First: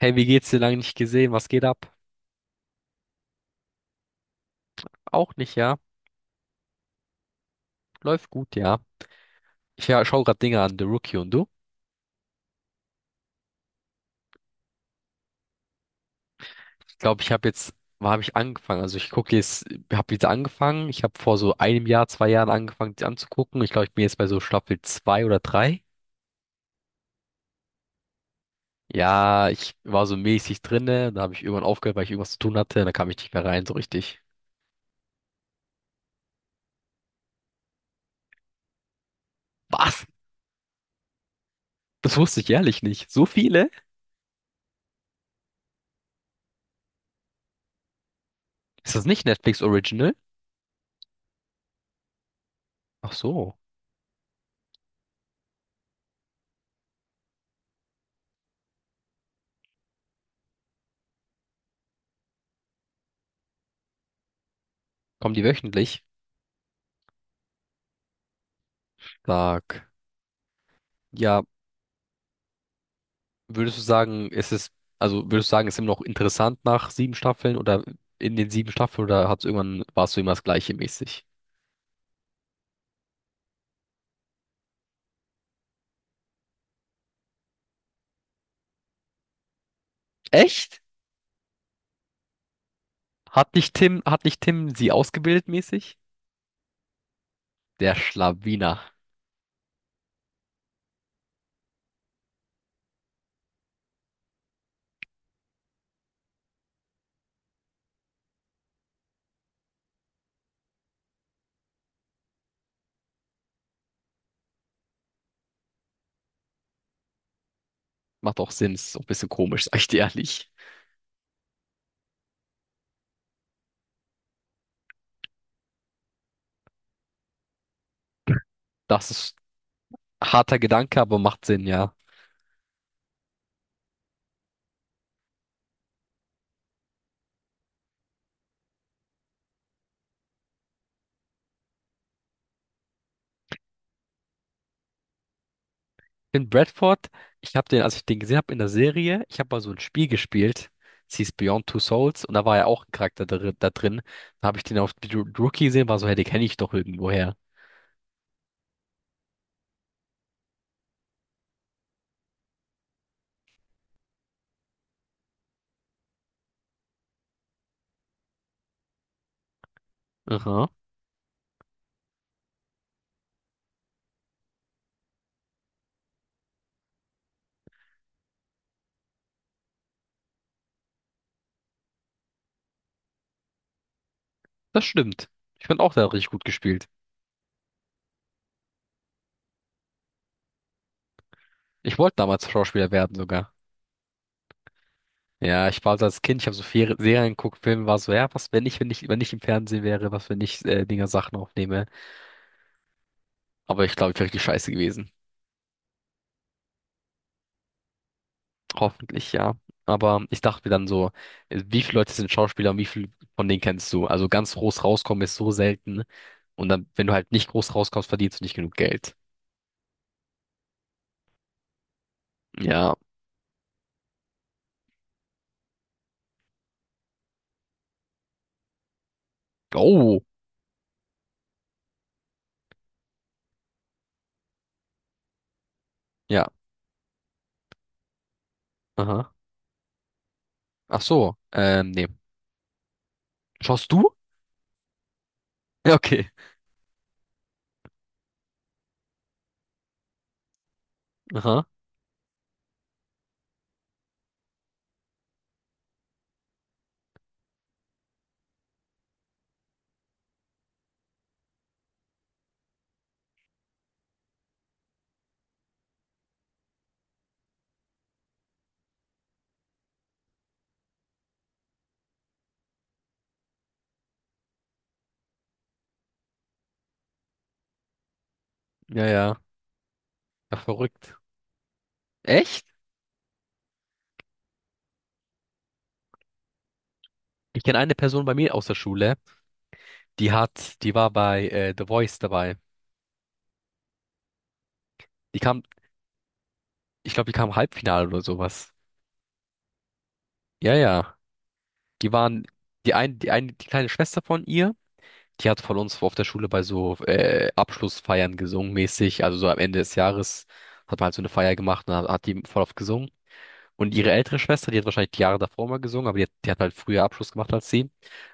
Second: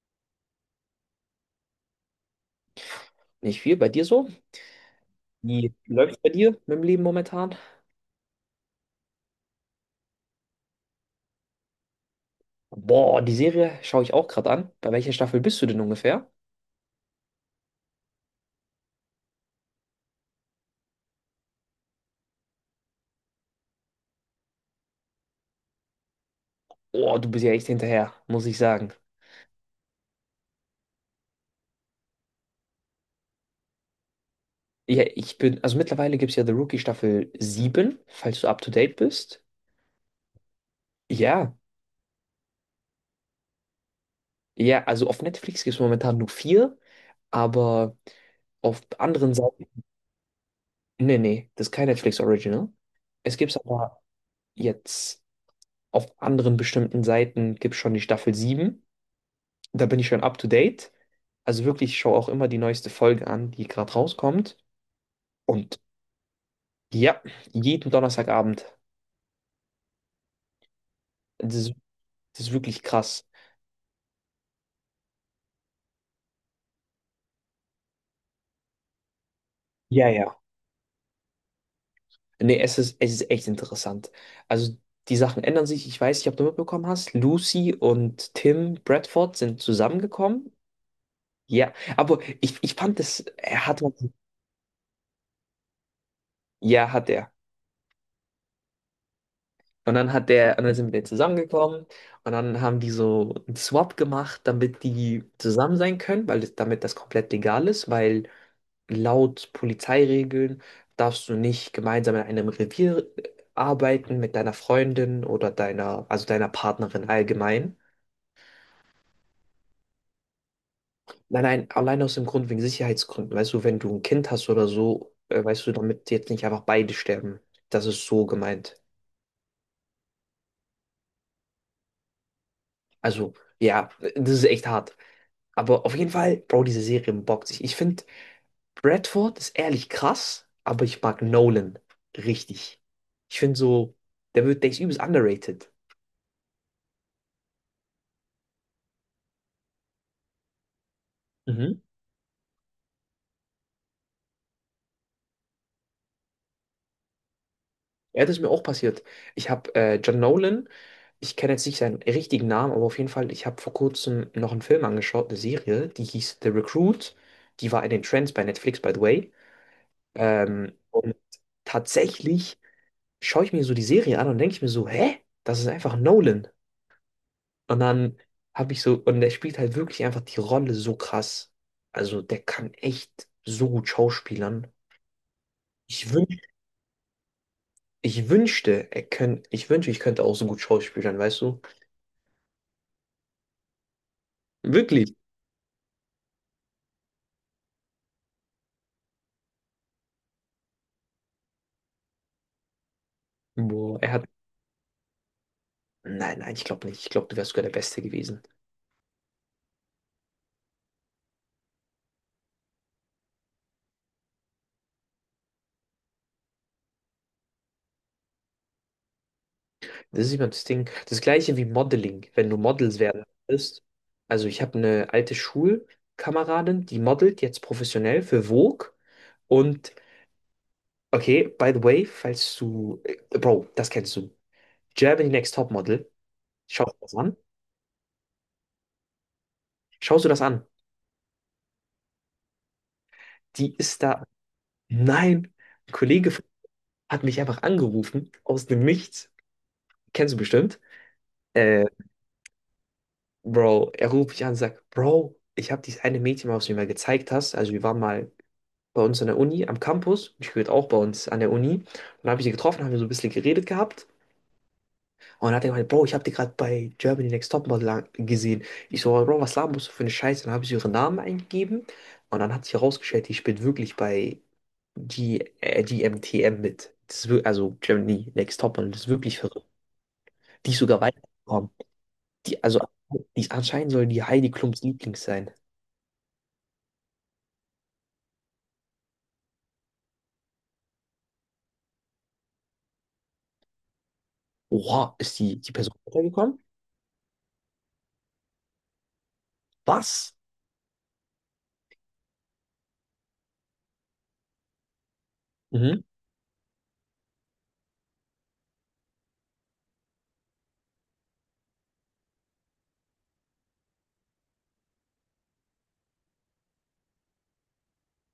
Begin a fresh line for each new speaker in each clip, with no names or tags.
Hey, wie geht's dir lange nicht gesehen? Was geht ab?
Nicht viel. Bei dir so?
Auch nicht,
Wie
ja.
läuft's bei dir mit dem Leben momentan?
Läuft gut, ja. Ich ja, schaue gerade Dinge an, The Rookie und du?
Boah, die Serie schaue ich auch gerade an. Bei welcher Staffel bist du denn ungefähr?
Ich glaube, ich habe jetzt, wann habe ich angefangen? Also ich gucke jetzt, habe jetzt angefangen. Ich habe vor so einem Jahr, 2 Jahren angefangen, die anzugucken. Ich glaube, ich bin jetzt bei so Staffel zwei oder drei.
Boah, du bist ja echt hinterher, muss ich sagen.
Ja, ich war so mäßig drinne. Da habe ich irgendwann aufgehört, weil ich irgendwas zu tun hatte. Da kam ich nicht mehr rein, so richtig.
Ja, also mittlerweile gibt es ja The Rookie Staffel sieben, falls du up to date bist.
Was?
Ja,
Das wusste ich ehrlich nicht. So viele?
ja, also auf Netflix gibt es momentan nur vier, aber auf
Ist das nicht
anderen
Netflix
Seiten.
Original?
Nee, nee, das ist kein Netflix Original.
Ach
Es gibt es
so.
aber jetzt auf anderen bestimmten Seiten gibt es schon die Staffel sieben. Da bin ich schon up to date. Also wirklich, ich schaue auch immer die neueste Folge an, die gerade rauskommt.
Kommen die
Und
wöchentlich?
ja, jeden Donnerstagabend.
Sag. Ja,
Das ist, das ist wirklich krass.
würdest du sagen, ist es, also würdest du sagen, ist immer noch interessant nach sieben Staffeln oder in den sieben Staffeln oder hat's irgendwann,
Ja,
warst du immer
ja.
das gleiche mäßig?
Nee, es ist echt interessant. Also die Sachen ändern sich. Ich weiß nicht, ob du mitbekommen hast. Lucy und Tim Bradford sind zusammengekommen.
Echt?
Ja, aber ich fand das,
Hat nicht Tim, hat nicht Tim sie ausgebildet mäßig?
ja, hat er.
Der Schlawiner.
Und dann hat der, und dann sind wir zusammengekommen und dann haben die so einen Swap gemacht, damit die zusammen sein können, damit das komplett legal ist, weil laut Polizeiregeln darfst du nicht gemeinsam in einem Revier arbeiten mit deiner Freundin oder also deiner Partnerin allgemein.
Macht auch Sinn, ist auch ein bisschen komisch, sag ich dir ehrlich.
Nein, nein, allein aus dem Grund wegen Sicherheitsgründen. Weißt du, wenn du ein Kind hast oder so, weißt du, damit jetzt nicht einfach beide sterben. Das ist so gemeint.
Das ist harter Gedanke, aber macht Sinn, ja.
Also, ja, das ist echt hart. Aber auf jeden Fall, Bro, diese Serie bockt sich. Ich finde, Bradford ist ehrlich krass, aber ich mag Nolan richtig. Ich finde so, der ist übelst underrated.
In Bradford, ich habe den, als ich den gesehen habe in der Serie, ich habe mal so ein Spiel gespielt, es hieß Beyond Two
Mhm.
Souls und da war ja auch ein Charakter da, da drin. Da habe ich den auf die Rookie gesehen, war so, hey, den kenne ich doch irgendwoher.
Ja, das ist mir auch passiert. Ich habe John Nolan, ich kenne jetzt nicht seinen richtigen Namen, aber auf jeden Fall, ich habe vor kurzem noch einen Film angeschaut, eine Serie, die hieß The Recruit. Die war in den Trends bei Netflix, by the way.
Aha,
Und tatsächlich schaue ich mir so die Serie an und denke ich mir so, hä? Das ist einfach Nolan. Und dann habe ich so, und der spielt halt wirklich einfach die Rolle so krass. Also der kann echt so gut schauspielern.
das stimmt. Ich fand auch, der
Ich
hat richtig
wünsch,
gut gespielt.
ich wünschte, er könnt, ich wünschte, ich könnte auch so gut schauspielern, weißt du?
Ich wollte damals Schauspieler werden sogar.
Wirklich.
Ja, ich war also als Kind, ich habe so viele Serien geguckt, Filme, war so, ja, was, wenn ich im Fernsehen wäre, was, wenn ich Dinger Sachen aufnehme. Aber ich
Boah, er
glaube, ich wäre
hat.
richtig scheiße gewesen.
Nein, nein, ich glaube nicht. Ich glaube, du wärst sogar der Beste gewesen.
Hoffentlich, ja. Aber ich dachte mir dann so, wie viele Leute sind Schauspieler und wie viele von denen kennst du? Also ganz groß rauskommen ist so selten. Und dann, wenn du halt nicht groß rauskommst, verdienst du nicht genug Geld.
Das ist immer das Ding. Das gleiche wie Modeling, wenn du
Ja.
Models werden willst. Also ich habe eine alte Schulkameradin, die modelt jetzt professionell für Vogue. Und
Oh.
okay, by the way, falls du, Bro, das kennst du. Germany Next Topmodel.
Ja.
Schaust du das an?
Aha.
Schaust du das an?
Ach so. Nee.
Die
Schaust
ist
du?
da. Nein, ein
Ja, okay.
Kollege hat mich einfach angerufen aus dem Nichts. Kennst du bestimmt.
Aha.
Äh, Bro, er ruft mich an und sagt, Bro, ich habe dieses eine Mädchen, was du mir mal gezeigt hast. Also wir waren mal bei uns an der Uni, am Campus. Ich gehört auch bei uns an der Uni. Und dann habe ich sie getroffen, haben wir so ein bisschen geredet gehabt. Und dann hat er gemeint, Bro, ich habe die gerade bei Germany Next Topmodel gesehen. Ich so, Bro, was laberst du für eine Scheiße? Dann habe ich so ihren Namen eingegeben. Und dann hat sich herausgestellt, die spielt wirklich bei die, die MTM mit. Das ist, wir- also Germany Next Topmodel, das
Ja,
ist wirklich
ja.
verrückt.
Ja,
Die ist sogar
verrückt.
weitergekommen. Die,
Echt?
also, die anscheinend soll die Heidi Klums Lieblings sein.
Ich kenne eine Person bei mir aus der Schule, die hat, die war bei The Voice dabei.
Oha, ist
Die
die,
kam,
die Person weitergekommen?
ich glaube, die kam Halbfinale oder sowas.
Was?
Ja, ja. Die waren, die ein, die eine, die kleine Schwester von ihr, die hat von uns
Mhm,
auf der Schule bei so Abschlussfeiern gesungen mäßig. Also so am Ende des Jahres hat man halt so eine Feier gemacht und hat die voll oft gesungen. Und ihre ältere Schwester, die hat wahrscheinlich die Jahre davor mal gesungen, aber die hat halt früher Abschluss gemacht als sie.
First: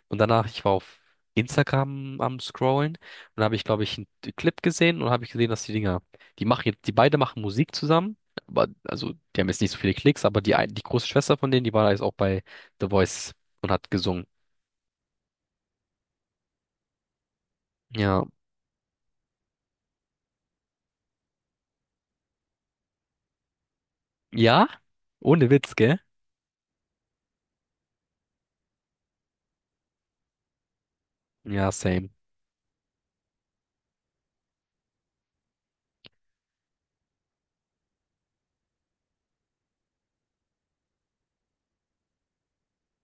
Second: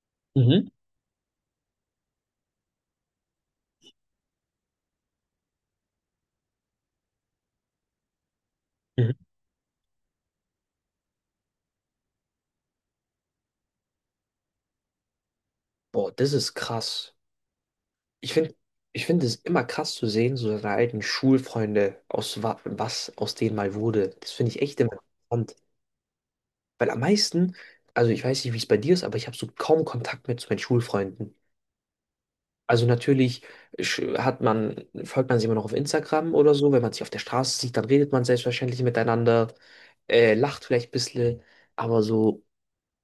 Und danach, ich
mhm,
war auf Instagram am Scrollen und da habe ich, glaube ich, einen Clip gesehen und habe ich gesehen, dass die Dinger, die machen jetzt, die beide machen Musik zusammen, aber also
mhm.
die haben jetzt nicht so viele Klicks, aber die große Schwester von denen, die war jetzt auch bei The Voice und hat gesungen.
Boah, das ist krass.
Ja.
Ich finde, ich finde es immer krass zu sehen, so seine alten Schulfreunde, aus wa was aus denen mal wurde. Das finde ich
Ja?
echt immer
Ohne
interessant.
Witz, gell?
Weil am meisten, also ich weiß nicht, wie es bei dir ist, aber ich habe so kaum Kontakt mehr zu meinen Schulfreunden.
Ja, same.
Also natürlich folgt man sich immer noch auf Instagram oder so. Wenn man sich auf der Straße sieht, dann redet man selbstverständlich miteinander, lacht vielleicht ein bisschen, aber so,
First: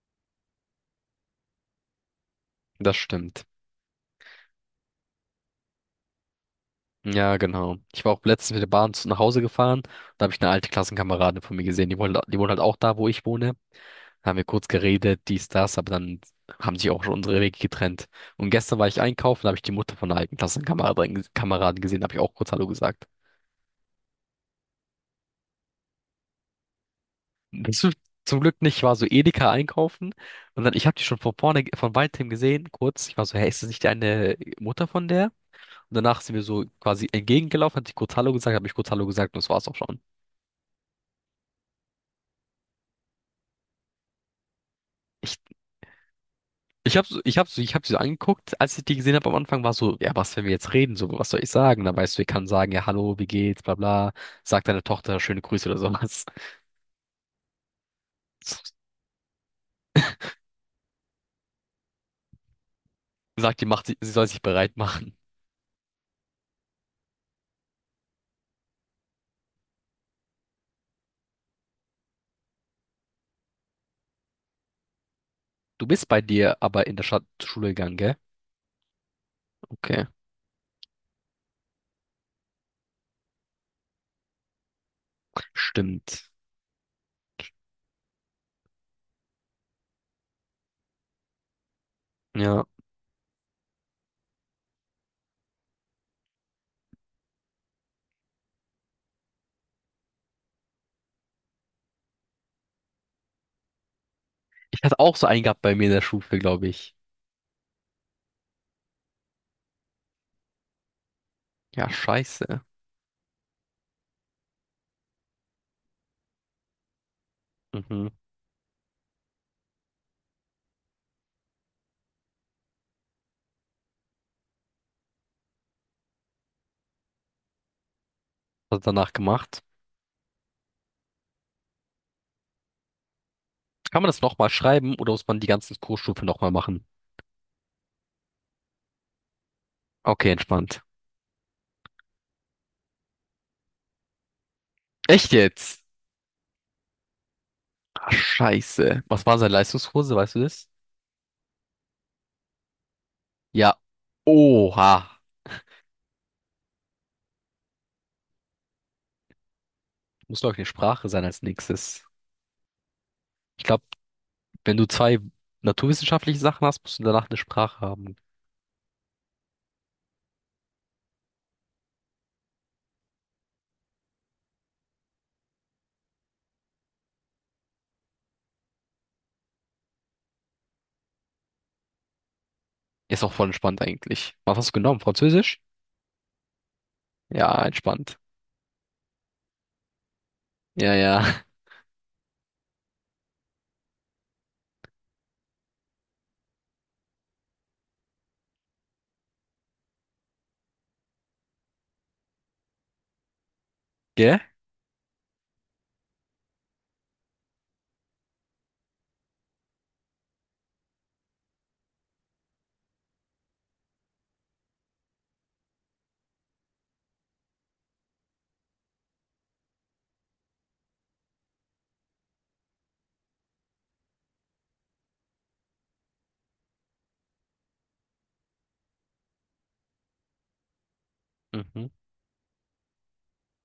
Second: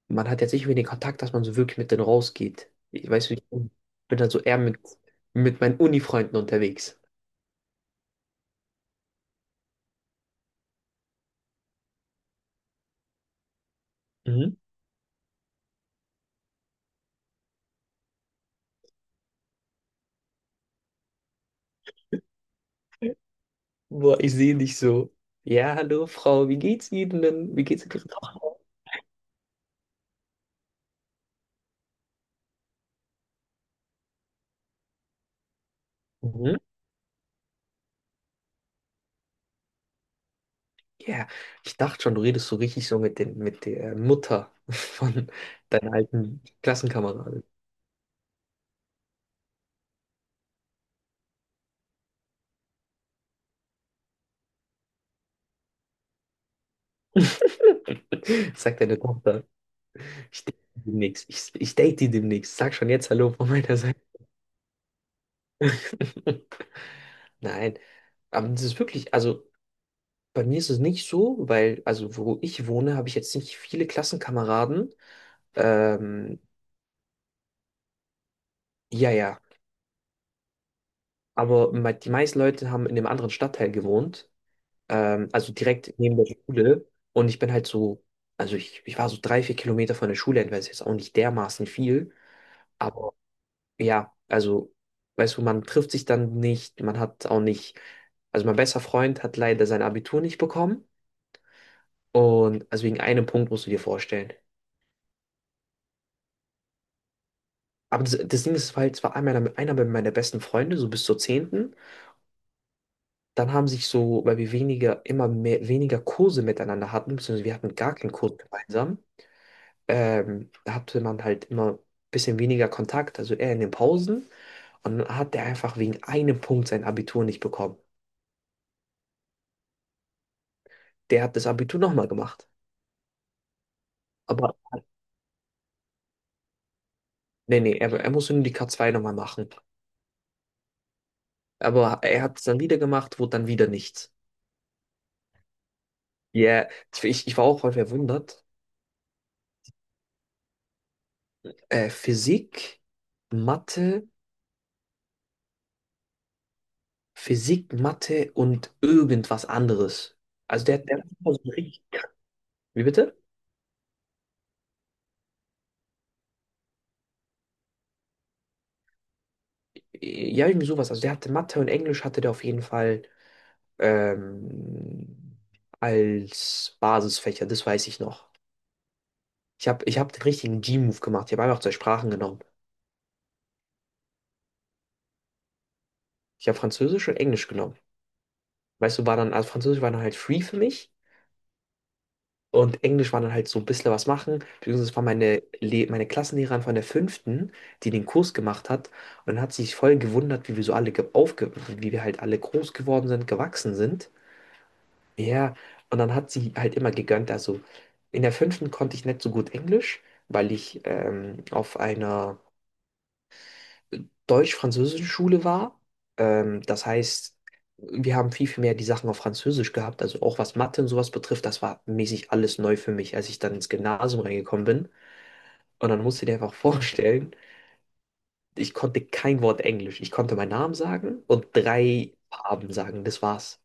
man hat jetzt nicht mehr den Kontakt, dass man so wirklich mit denen rausgeht.
Das
Ich weiß nicht,
stimmt.
ich bin dann so eher mit meinen Uni-Freunden unterwegs.
Ja, genau. Ich war auch letztens mit der Bahn nach Hause gefahren. Da habe ich eine alte Klassenkameradin von mir gesehen. Die wohnt halt auch da, wo ich wohne. Haben wir
Mhm.
kurz geredet, dies, das, aber dann haben sich auch schon unsere Wege getrennt. Und gestern war ich einkaufen, da habe ich die Mutter von einer alten Klassenkameradin Kameradin gesehen, da habe ich auch kurz Hallo gesagt.
Boah, ich sehe dich so. Ja, hallo Frau, wie geht's Ihnen denn? Wie
Das
geht's
ist
Ihrer
zum
Tochter?
Glück nicht, ich war so Edeka einkaufen und dann, ich habe die schon von vorne, von weitem gesehen, kurz. Ich war so, hey, ist das nicht deine Mutter von der? Und danach sind wir
Mhm.
so quasi entgegengelaufen, hat sie kurz Hallo gesagt, habe ich kurz Hallo gesagt und das war's auch schon.
Ja, ich dachte schon, du redest so richtig so mit der Mutter von
Ich
deiner alten
Ich habe ich
Klassenkameradin.
hab, so, ich hab sie so angeguckt, als ich die gesehen habe am Anfang, war so, ja, was, wenn wir jetzt reden, so, was soll ich sagen? Dann weißt du, ich kann sagen, ja, hallo, wie geht's, bla bla, sag deiner Tochter schöne Grüße oder sowas.
Sagt deine Tochter, ich date die demnächst. Ich date die demnächst. Sag schon jetzt Hallo von
Sagt, die
meiner
macht, sie
Seite.
sie soll sich bereit machen.
Nein, aber das ist wirklich, also bei mir ist es nicht so, weil, also wo ich wohne, habe ich jetzt nicht viele Klassenkameraden.
Du bist bei
Ähm,
dir aber in der Stadt zur Schule gegangen, gell?
ja, ja,
Okay,
aber die meisten Leute haben in einem anderen Stadtteil gewohnt, also direkt neben der
stimmt.
Schule. Und ich bin halt so, also ich war so 3, 4 Kilometer von der Schule entfernt, ist jetzt auch nicht dermaßen viel.
Ja.
Ja, also, weißt du, man trifft sich dann nicht, man hat auch nicht, also mein bester Freund hat leider sein Abitur nicht bekommen und also wegen einem Punkt musst du dir vorstellen.
Ich hatte auch so einen gehabt bei mir in der Schule, glaube ich.
Aber das Ding ist halt, es war einmal einer meiner besten Freunde, so bis zur zehnten.
Ja, scheiße.
Dann haben sich so, weil wir weniger, immer mehr, weniger Kurse miteinander hatten, beziehungsweise wir hatten gar
Mhm.
keinen Kurs gemeinsam, da hatte man halt immer ein bisschen weniger Kontakt, also eher in den Pausen. Und dann hat der einfach wegen einem Punkt sein Abitur nicht bekommen.
Was hat er danach gemacht?
Der hat das Abitur nochmal gemacht.
Kann man das nochmal
Aber
schreiben oder muss man die ganzen Kursstufe nochmal machen?
nee, nee, er muss nur die K2 nochmal machen.
Okay, entspannt.
Aber er hat es dann wieder gemacht, wurde dann wieder nichts.
Echt jetzt?
Ja, ich war auch voll
Ah,
verwundert.
Scheiße. Was war seine Leistungskurse, weißt du das?
Äh, Physik,
Ja.
Mathe,
Oha.
Physik, Mathe, und irgendwas anderes.
Muss, glaube ich,
Also,
eine Sprache sein als nächstes.
wie bitte?
Ich glaube, wenn du zwei naturwissenschaftliche Sachen hast, musst du danach eine Sprache haben.
Ja, irgendwie sowas. Also der hatte Mathe und Englisch hatte der auf jeden Fall ähm, als Basisfächer, das weiß ich noch. Ich hab den richtigen G-Move gemacht. Ich habe einfach zwei Sprachen genommen.
Ist auch voll entspannt eigentlich. Was hast du genommen? Französisch?
Ich habe Französisch und Englisch
Ja,
genommen.
entspannt.
Weißt du, war dann, also Französisch war dann halt free für mich
Ja, ja.
und Englisch war dann halt so ein bisschen was machen. Beziehungsweise es war meine Klassenlehrerin von der fünften, die den Kurs gemacht hat und dann hat sie sich voll gewundert, wie wir so alle wie wir halt alle groß geworden sind, gewachsen sind.
Gell?
Ja, und dann hat sie halt immer gegönnt. Also in der fünften konnte ich nicht so gut Englisch, weil ich auf einer deutsch-französische Schule war. Das heißt, wir haben viel, viel mehr die Sachen auf Französisch gehabt. Also auch was Mathe und sowas betrifft, das war mäßig alles neu für mich, als ich dann ins Gymnasium reingekommen bin. Und dann musst du dir einfach vorstellen, ich konnte kein Wort Englisch. Ich konnte meinen Namen sagen und
Mhm.
drei Farben sagen. Das war's.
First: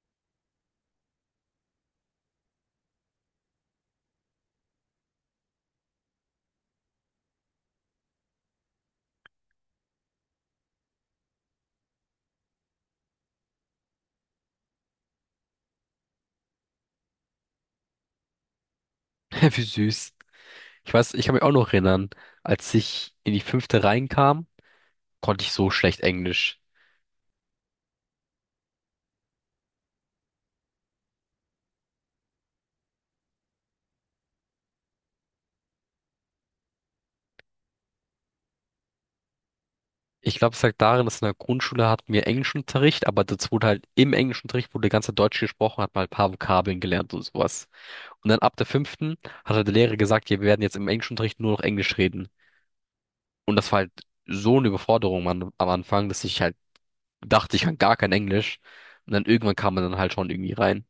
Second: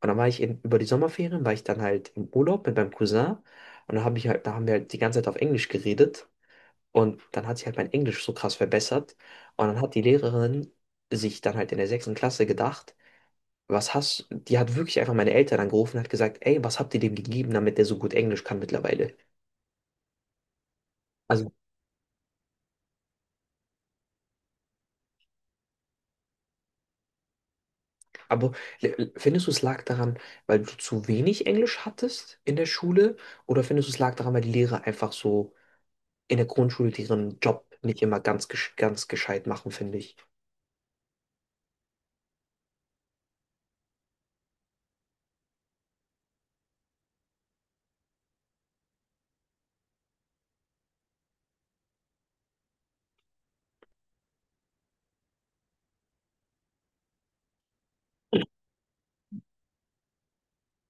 Und dann war ich in, über die Sommerferien, war ich dann halt im Urlaub mit meinem Cousin. Und dann habe ich halt, da haben wir halt die ganze Zeit auf Englisch geredet. Und dann hat sich halt mein Englisch so krass verbessert. Und dann hat die Lehrerin sich dann halt in der sechsten Klasse gedacht, was hast, die hat wirklich einfach meine Eltern angerufen und hat gesagt, ey, was habt ihr dem gegeben, damit der so gut Englisch kann mittlerweile?
Wie süß. Ich weiß, ich kann mich auch
Also,
noch erinnern, als ich in die fünfte reinkam, konnte ich so schlecht Englisch.
aber findest du, es lag daran, weil du zu wenig Englisch hattest in der Schule? Oder findest du, es lag daran, weil die Lehrer einfach so in der Grundschule ihren Job nicht immer ganz gescheit machen, finde ich?
Ich glaube, es lag darin, dass in der Grundschule hatten wir Englischunterricht, aber das wurde halt im Englischunterricht wurde ganz Deutsch gesprochen, hat mal ein paar Vokabeln gelernt und sowas. Und dann ab der fünften hat halt der Lehrer gesagt, ja, wir werden jetzt im Englischunterricht nur noch Englisch reden. Und das war halt so eine Überforderung am Anfang, dass ich halt dachte, ich kann gar kein Englisch. Und dann irgendwann kam man dann halt schon irgendwie rein.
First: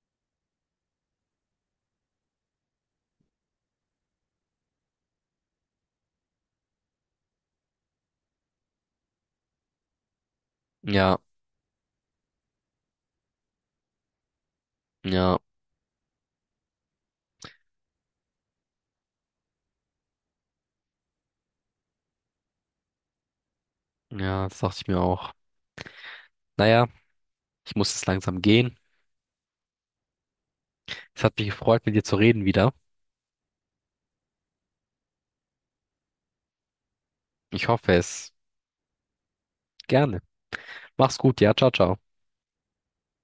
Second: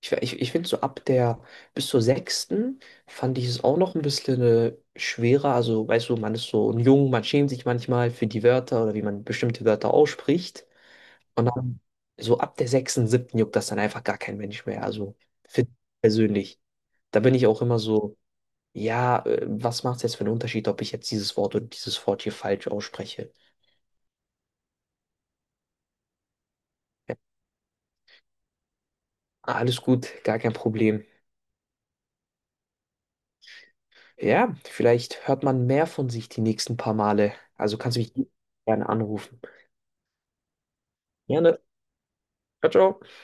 Ich finde so ab der bis zur sechsten fand ich es auch noch ein bisschen schwerer. Also, weißt du, man ist so jung, man schämt sich manchmal für die Wörter oder wie man bestimmte Wörter ausspricht.
Ja,
Und dann so ab der sechsten, siebten juckt das dann einfach gar kein Mensch mehr. Also,
ja,
für ich persönlich. Da bin ich auch immer so, ja, was macht es jetzt für einen Unterschied, ob ich jetzt dieses Wort oder dieses Wort hier falsch ausspreche?
ja, das dachte ich mir auch. Naja, ich muss jetzt langsam gehen.
Ah, alles gut, gar kein Problem.
Es hat mich gefreut, mit dir zu reden wieder.
Ja, vielleicht hört man mehr von sich die nächsten paar Male.
Ich
Also
hoffe
kannst du mich
es.
gerne anrufen.
Gerne. Mach's gut, ja,
Gerne.
ciao, ciao.
Ciao, ciao.